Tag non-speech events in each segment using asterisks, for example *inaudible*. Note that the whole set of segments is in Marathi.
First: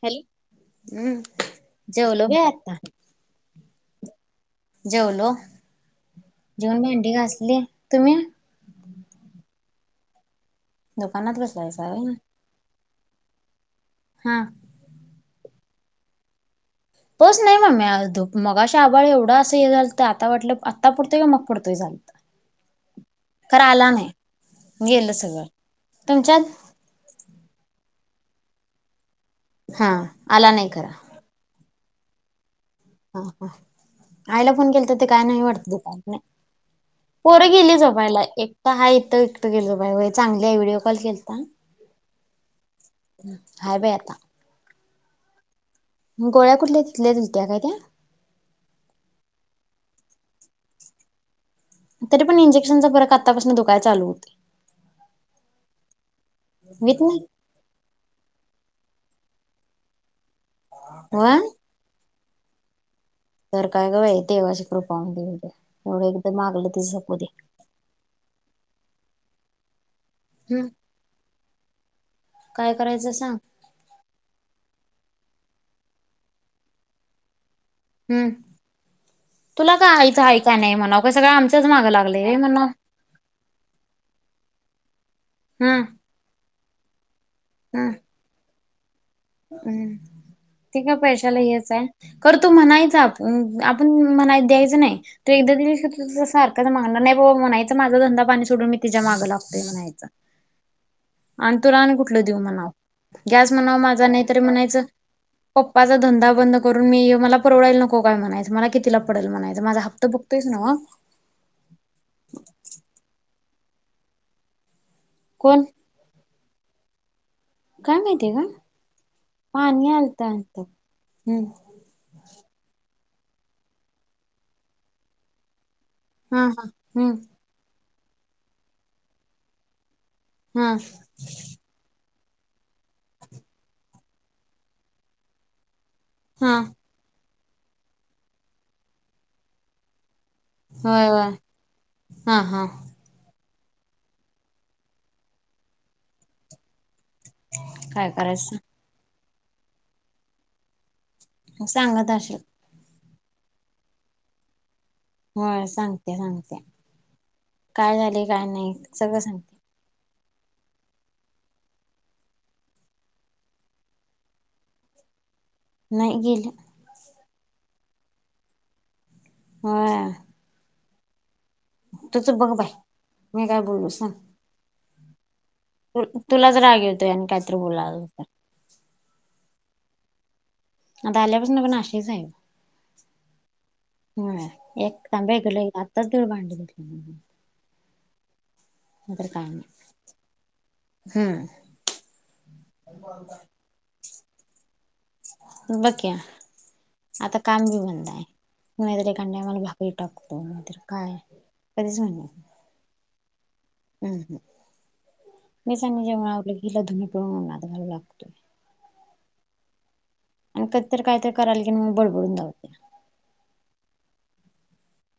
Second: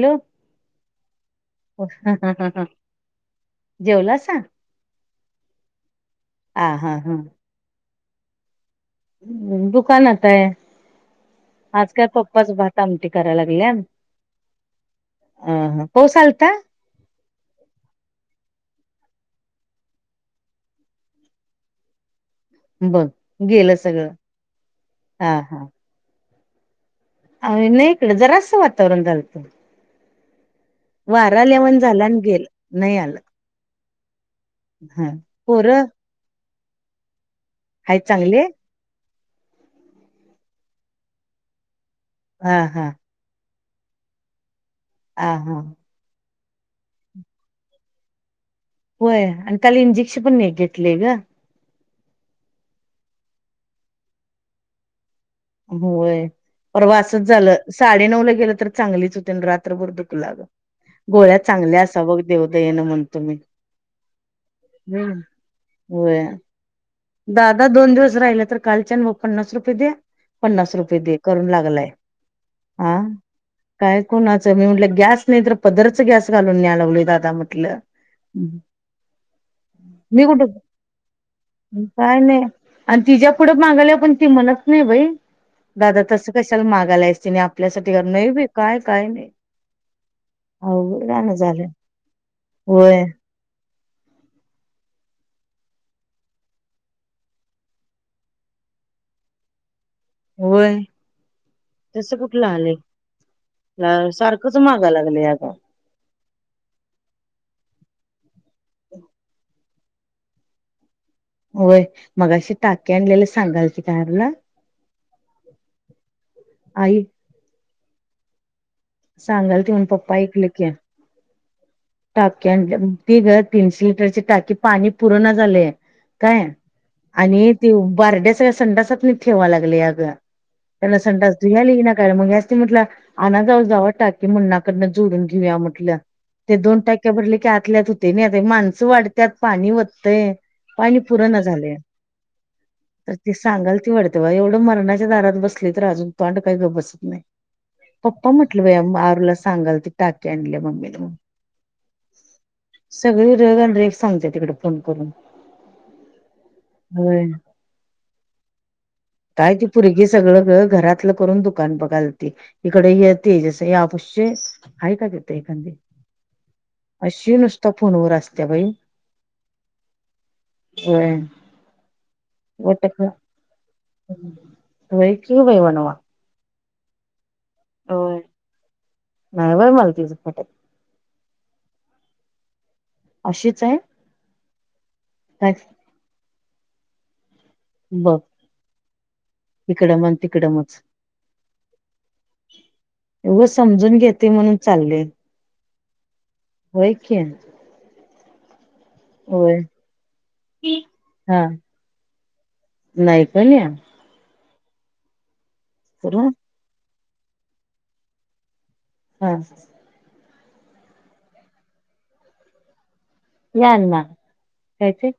हॅलो हम्म ह जेवलो बाई ह हा आता जेवलासा? जेवलो. हा जेऊन हा भांडी हा घासले तुम्ही? ह्म दुकानात हाय. दुकानात बसलायसा होय. च भात आमटी करायला लागल्याय. हा. ह ह पाऊस आलता? पाऊस नाइ ममे ध मगाशी आभाळ एवढं असं हे झालंत आता वाटलं आता पडतोय का? मग पडतोय? झालं. बघ गेलं नाही सगळं गेलं हा सगळं हा. तुमच्यात? आ नाही इकड जरासं वातावरण झालतं. हा आला नाही खरा. वारा आल्यावाणी झाल आणि गेल नाही आलं. हा आईला फोन केला तर ते हा काय नाही वाटत पोरं त नाही. पोरं गेली. आहेत झोपायला चांगले एकट हाय इथ एकट गेल बाय चांगली व्हिडिओ कॉल केलता. हा हा.. हम हाय बाई आता. आ हा ह. मग गोळ्या कुठल्या तिथल्या दिलत्या काय त्या? होय, आणि काल इंजेक्शन पण एक घेतलेय ग. तरी पण इंजेक्शनचा फरक आतापासून दूकायला चालू होतय. होय परवा व्हीत नाही असंच झालं साडे नऊ ला गेलं तर चांगलीच होती रात्रभर दुखल आग. गोळ्या होय चांगल्या असाव बघ देवदयेन म्हण. तर काय ग बाई देवाची कृपा म्हणे एवढं होय एकदा मागलंती *unintelligible* दे. दादा दोन दिवस राहिले तर, कालच्यान म पन्नास रुपये दे. हम्म पन्नास रुपये दे करून लागलाय काय करायचं हं. सांग काय कोणाचं? मी म्हटलं, गॅस नाही तर, पदरच गॅस घालून न्याय लावलोय दादा म्हटलं. हम्म, तुला काय आईचं मी आहे का कुठं नाही म्हणाव, का सगळ आमच काय नाही आणि तीज्या पुढं मागायल्यावर पण ती म्हणत नाही बाई हम्म दादा तस कशाला मागायलास तिने हम्म आपल्यासाठी घर नाही बाई काय काय नाही. हम्म, ते काय अवघड गाणं पैशाला झालंय हेच आहे, करतो म्हणायच होय आपण आप ण म्हणायचं द्यायचं नाही. तू एकदा दिलीस की, तुझ्या सारखाच मागणार नाही बाबा म्हणायचं, माझा धंदा पाणी सोडून मी तिच्या मागं लागतोय म्हणायचं. होय आणि तुला आणि तसं कुठलं देऊ म्हणाव. आलंय गॅस म्हणाव मा झा नाही तर सारखंच म्हणायच मागाय लागलंय अगं माझा धंदा बंद करून मी मला परवडायल नको काय म्हणायचं. मला कितीला पडेल म्हणायच. माझा हप्त ब तेच ना. होय, मघाशी टाकी आणलेले सांगालती काय आरूला कोण? आई. काय माहितीय ग? सांगाल ते म्हण पाणी पप्पा आलतं ऐकले वाटतं, की हम्म. टाकी आणल्या म्हण, ती गं तीनशे लिटरची टाकी, पाणी पुरना झालयं. काय हा हा हम्म आणि ते बारड्या सगळ्या संडासात नी ठेवा लागली अग हा मला संडास धुवायला येना तर मग ह्यासनी म्हटलं, आणा जावा जावा टाकी मुन्नाकडनं जोडून घेऊया म्हटलं. हा ते दोन टाक्या भरले की, आतल्यात होतय नाही अगं. हे माणसं वाढत्यात, पाणी वतंय. पाणी होय होय पूरणा झालयं. हा हा ती सांगाल ती वाटते बा, एवढं मरणाच्या दारात बसली तर, अजून तोंड काही गप्प बस नाही. काय पप्पा म्हटलं करायचं बाय, आरूला सांगाल ती, टाकी आणली मम्मीने म्हणून. मग सांगत असलं. सगळी रेग अन् रेग सांगत्या तिकडं फोन करून. हं, सांगत्या सांगत्या होय काय झाल, काय नाही सगळं सांगत्या. काय ती पुरगी सगळ गं घरातलं करून दुकान बघालती. इकडे हे तेजसचं हे हाय का गं तिथ एखादी? नाही गेलं. अशी नुसता फोनवर असत्या बाई. होय. होय. तूचं बघ बाय, वटक मी काय बोलू सांग? होय की बाई वणवा तुलाच राग येतय आणि काहीतरी होय बोल्यावर नाही बाई मला तिझं पटत. आता आल्यापासन पण अशीच हाय. अशीच आहे होय, एक तांब्या इकडचा काय तिकडं नाय, आत्ताच तेवढी भांडी धुतल्या बघ. *unintelligible* नाहीतर काय मग. इकडं म्हण तिकडं मच उग समजून घेतयं म्हणून चाललय. बघ की, आता काम बी बंदाय. नाइतर एकांद्य होय टाईमाला भाकरी टाकतो, नाइतर काय कधीच म्हणतं नाइ नाय कनी हम्म हम्म मी आणि जेवन करू आवरल की हिला धुनी पिळून उनात घालु लागतोय हम्म आणि कदी तर कायतर कराल की मग बडबडून दावत्या याण्णा काय ते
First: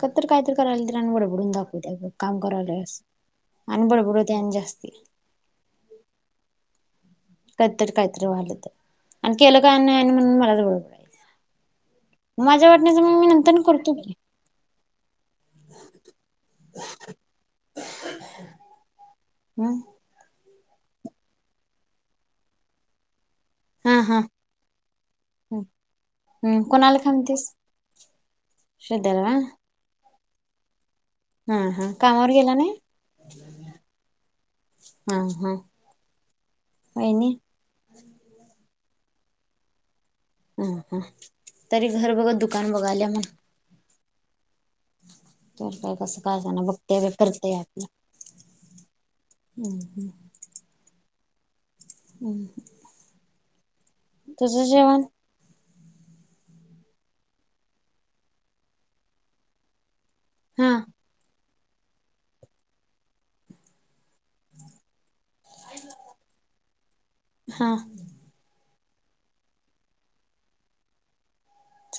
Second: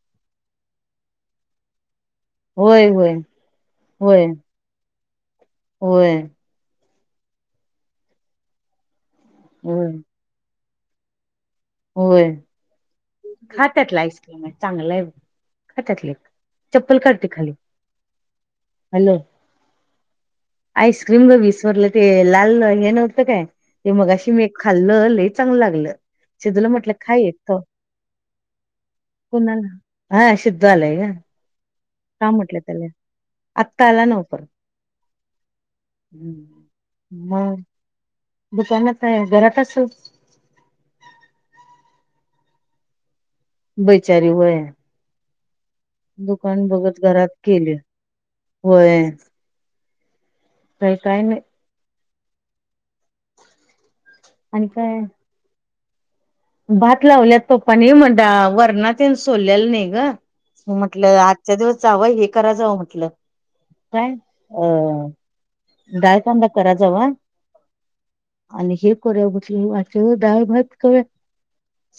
कदी तर काय तर करालीतर आणि बडबडून दाखवत्या गं काम करालोय होय आस होय आन होय बडबडुदे आणि जास्ती होय कदीतरी कायतरी व्हाल तर आणि केलं काय नाइ होय काय आणि म्हणुन मलाच बडबडायच होय नंतरनं खा करतो त्यातला की आईस्क्रीमाय चांगलाय बग खा त्यातलं, चप्पल काड ते खाली, हॅलो हम् आईस्क्रीम ग वीस वरलं ते लाल हे नव्हतं काय ते हा हा मगाशी मी एक खाल्लं लइ चांगलं लागलं हम्म सिदुला म्हटलं खा एक शिध्याला वय कोणाला हा शिद्दु आलाय ग हा हा कामावर खा गेला म्हटलं नाही तेला आत्ता आला नव पर हा हा हम् वहिनी म दुकानात हाय घरात आसल ह हा! ! तरी घर बगत दुकान बगाल्या म्हण? बैचारी वय तर तर दुकान बगत घरात केलय होय. हम् हम्! ! काय काय नइ हम्! तुज आणि काय जेवण! भात लावल्यात पप्पानी म डाळ वरणा तेन सोल्यालं नाइ ग हा म्हटलं आ! आच्या दिवस जावं हे करा जावं म्हटलं काय अ डाळ कांदा करा जावा हा आणि हे करुया म्हटलो आच्या दिव डाळ भात खव्या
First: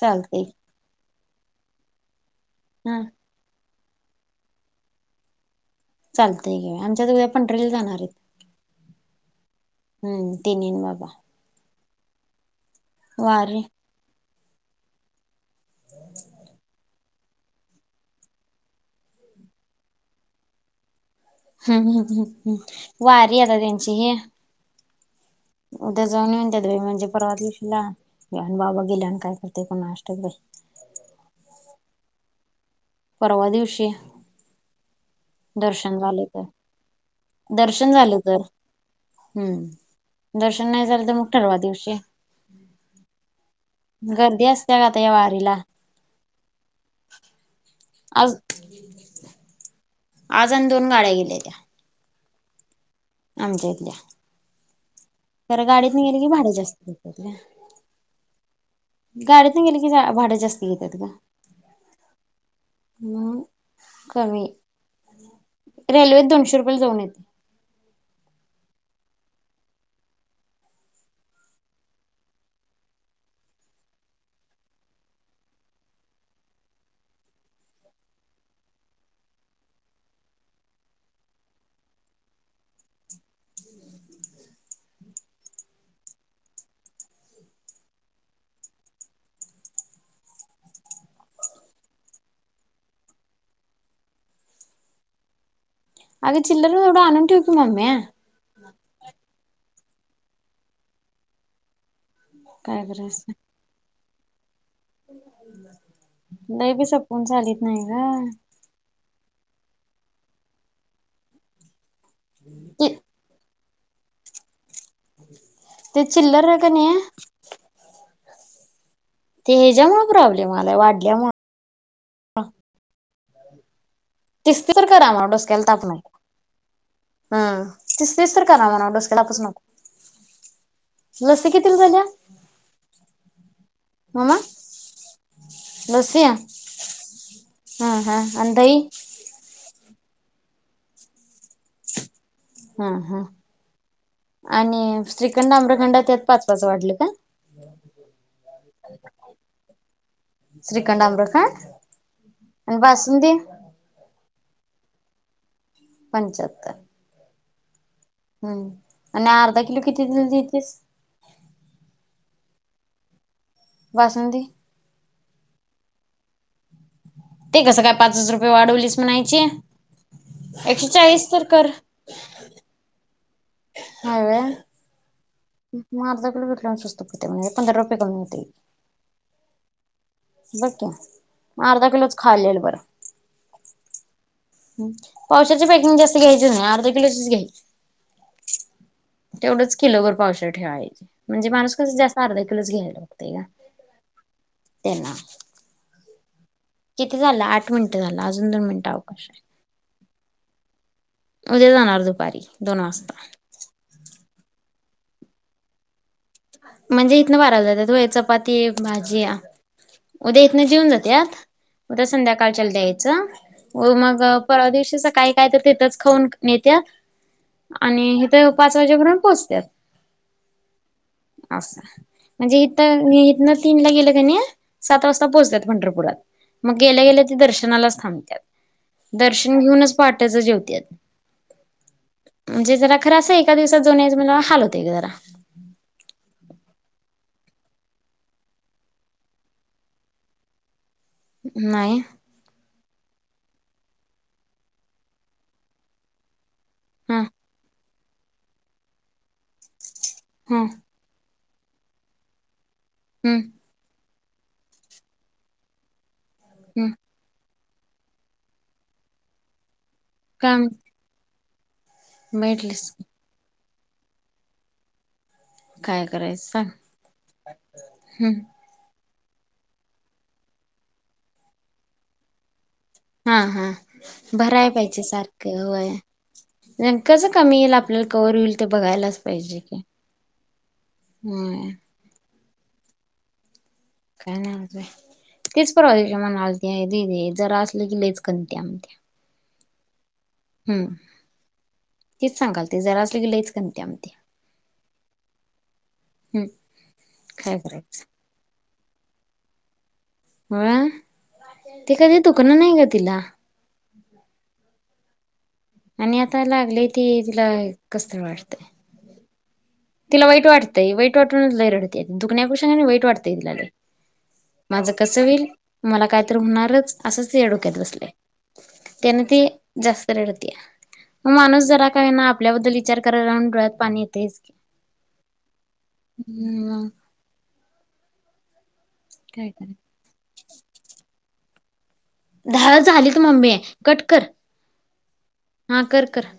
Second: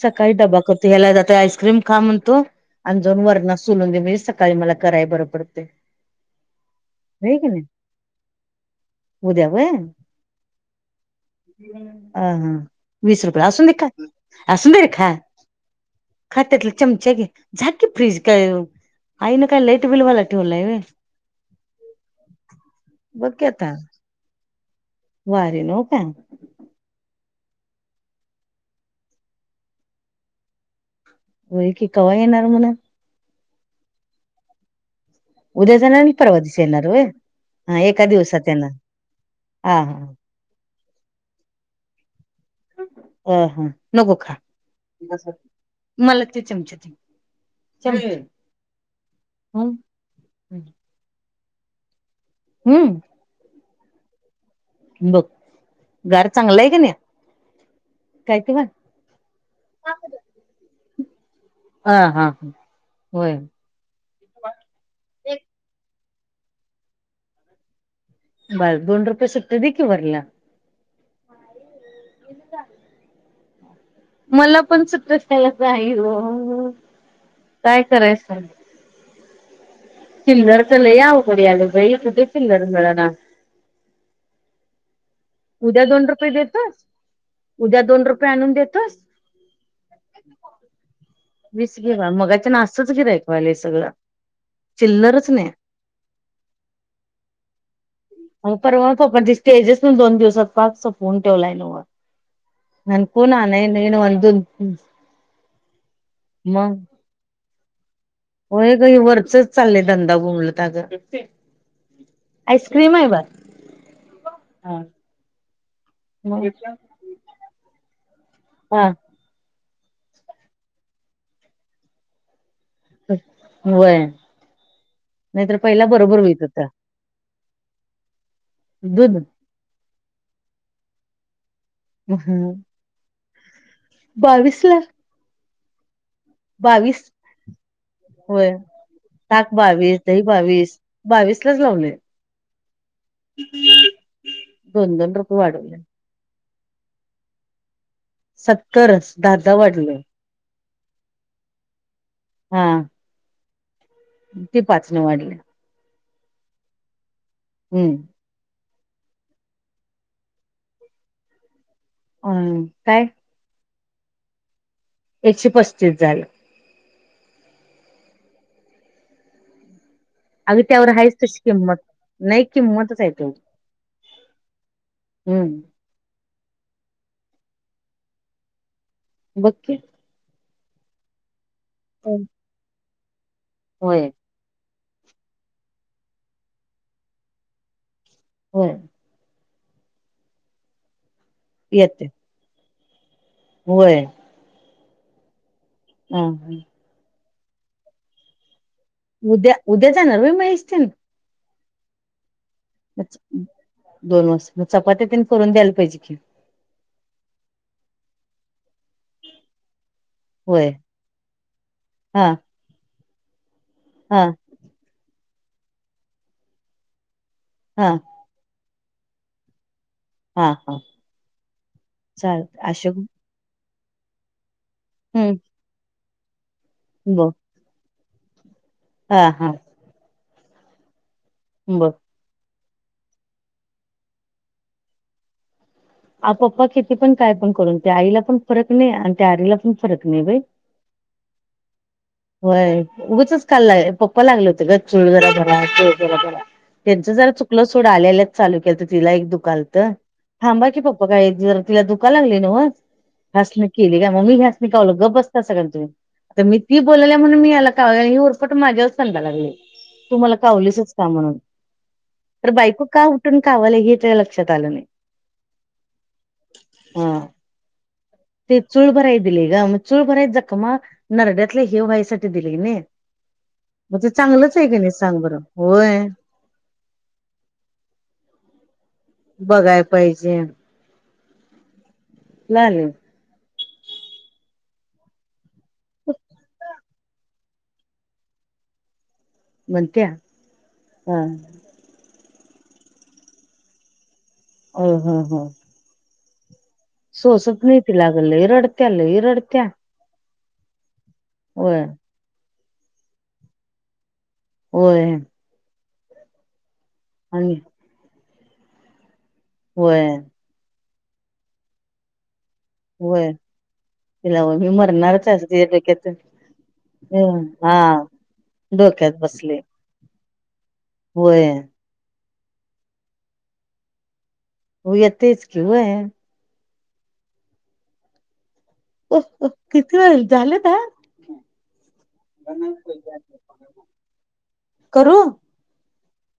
सकाळी डबा करतो हेला जात आईस्क्रीम खा म्हणतो हा आणि जऊन वरणा सुलून दे बाइ सकाळी मला कराय बरं पडतय. चालतय घे आमच्या उद्या पंढरील जाणारायत उद्या वय! ! हम्म तिनीन बाबा अ हा वीस रुपया वारी असून देखा असून दे रे खा खा त्यातला चमचा घे झा की फ्रीज काय ऊ आई न काय लाईट बिल वाला ठेवलाय वय हम् ह् हम् हम् बघ वारी की आता तेंची ही वारीन हो का. उद्या जऊन युंद्यात बइ म्हणजे परवा दिवशी बाबा गेल्या आणि काय करतोय कोणास नाष्टक बाई! व्हय की वा येणार म्हण परवा दिवशी. उद्या दर्शन जाणार आणि झाल परवा तर. दिवशी येणार होय हा दर्शन एका झालं तर. दिवसात येणार हं. हा हा दर्शन नाही झालं तर मग परवा दिवशी. अ हां नको खा. गर्दी असत्या का आता या वारीला मला ते चमचे दे. आज *unintelligible* आज आणि दोन गाड्या गेल्या त्या. हं? आमच्या इथल्या. बघ. खर गाडीतन गेले गार की भाडे चांगला आहे जास्त का नाही घेत्या ते. काय तेव्हा? गाडीतन गेली की जा भाड जास्त घेतात ग. हा हा मग. कमी. एक रेल्वत दोनशे रुपयाला जाऊ येत. बर, दोन रुपय सुट्ट देकी वरल. *unintelligible* मला पण सुट *unintelligible* नाही हो. काय करायचं साग? चिल्लरच लई अवघड आलं बाई. कुठे चील्लर मिळना. उद्या दोन रुपये देतोस? उद्या दोन रुपये आणून देतोस? *inaudible* वीस घेवा. मगाच्यान असंच गिऱ्हाईक व्हायला सगळं. चिल्लरच नाही. अग चिल्लर एवढ आणून ठेव की मम्मे. मग परवा पप्पा न ते स तेजसन दोन दिवसात पार सुकवून ठेवलायल नो वा. काय अन पुन्हा नही नाहि ना *unintelligible* नाही बी सपून चालीत नाही ना. होय गं हे वरचच चाललंय धंदा बोंबलत अगं. ग आईस्क्रीम आहे बाळा. हा. ते मग चिल्लर हे क नाही हा ते ह्याच्यामुळे प्रॉब्लेम आलाय, वाढल्यामुळे. वय. तेच तर करा नाहीतर पहिला बरोबर होइत होत. हं. तीस तस्त तर करा मना दूध डोसकेला *unintelligible* लसत कितीला झाल्या? ममा बावीस ला लसिया? बावीस हं हं. होय अन दही? ताक बावीस, दही बावीस. बावीसलाच लावलेय. हं हं. आणि दोन दोन रुपये श्रीखंड वाढवले. अम्रखंड त्यात पाच पाच वाढल का? सत्तरच दहा दहा वाढले. श्रीखंड आम्रखंड? आणि बास सुंदी? अन ते पाचन वाढल्या. पंच्याहत्तर. हं. हं. आणि अर्धा किलो किती दि देतीस? अम, काय? बासमती एकशे पस्तीस झालं ते कसं काय पाचच रुपये वाढवलीस म्हणायचे? अगं त्यावर आहेच तशी किंमत, नाही किंमतच आहे ती होय हम्म म अर्धा किलो घेतलो असतो कि म पंधरा रुपये कमी होतंय बघ की बघ कि, म अर्धा किलोच खाल्लेल बरं होय हम्मं, पावशेरची पॅकिंग जास्त घ्यायची नाही, अर्धा किलोचीच घ्यायची. होय तेवढंच किलोभर पावशेर ठेवायची म्हणजे माणूस कस येते जास्त अर्धा किलोच घ्यायला बघतय ना होय त्येना *unintelligible* किती झालं, आठ मिनट झालं अजून दोन मिनट आव उद्या, उद्या जाणार व्हय महेश तेनी? उद्या जाणार दुपारी दोन वाजता. दोन वाजता म चपात्यातेन करून द्यायला पाहिजे कि? म्हणजे इथनं बाराला जात्यात होय चपाती, भाजीया. उद्या इथनं होय जेऊन जात्यात, उद्या हा संध्याकाळच्याला द्यायचं व मग हा परवा दिवशी सकाळी काय तर तिथंच खाऊन नेत्या, हा आणि हित ते पाच वाजेपर्यंत पोहोचत्यात. हा, हा. असं, चालत म्हणजे अशोक हितं मी इथनं तीनला गेलं कनी सात वाजता हम्म पोहोचत्यात पंढरपुरात. मग गेल्या, गेल्या ब ते दर्शनालाच थांबत्यात. हा हा दर्शन घेऊनच पाहाटचं जेवत्यात. बघ म्हणजे जरा खरं असं एका दिवसात जाऊन यायचं म्हणल्यावर हाल होतंय गं जरा. आ पप्पा किती पण काय पण करून, त्या आईला पण फरक नाही आणि त्या आरीला पण फरक नाही बाई. नाही? होय, उगचच काल, ला पप्पा लागले होते गं, चूळ जरा भरा, चूळ जरा भरा. त्यांचं हा जरा चुकलं सोड, आल्या आल्याच चालू केलंत तिला एक दुखालत हा थांबा की पप् बघाय जर तिला दुखाय लागलंय नव्ह, हम्म हासणी केली का मग, मी ह्यासणी कावलो, गप बसता कणी तुम्ही, आता मी ती हम्म बोलाल्या म्हणून मी याला काव ही, उरफाट माझ्यावर तंडाय लागलंय, तू मला काय कावलीसच का म्हणून, तर भेटलीस बायको का उठून कावालीय हे त्याच्या लक्षात आलं नाही. काय करायचं सांग? हम. चुळभराय दिलीय गं, मग चुळभराय जखमा नरड्यातले हे व्हायसाठी दिले की नई हां, हा भराय पाहिजे सांग बरं सारखं व्हय होय. व्यक्याचं कमी येईल, आपल्याला कव्हर होईल ते बघायलाच पाहिजे काय बघाय पाहिजे म्मं लहान आहे. काय नाही तेच परवा दिवशी म्हणालती दीदी जरा असलं की लईच कणत्या म्हणत्या. म्हणत्या! हम्म हां. तेच सांगालती जरा असलं की लईच कणत्या म्हणत्या. होय हां हां हां. हम्म. काय सोसत नाही करायचं तिला अगं लई रडत्या लई रडत्या. होय होय ते कधी दुखन नाही गं तिला. होय. आणि आता लागलंय ते तिला आणि कसं तरी वाटतंय. होय तिला वाईट वाटतंय वाईट वाटूनच लई रडत्या ती दुखण्यापेक्षा की नाही वाईट होय वाटतंय तिला लई. तिला मग मी माझं कसं मरणारच होईल असं तिच्या मला डेक्यात कायतरी होणारच असंच तिच्या हम्म डोक्यात हां. बसलंय. डोक्यात त्यानं ती बसलंय. जास्त रडतीया मग माणूस जरा का होईना आपल्याबद्दल विचार करायला राहून डोळ्यात पाणी येतंयच की. येतंयच की होय. हम्म मंग. काही तरी. ते झालता? दहा झालेत मम्मे कट कर करू हां कर कर.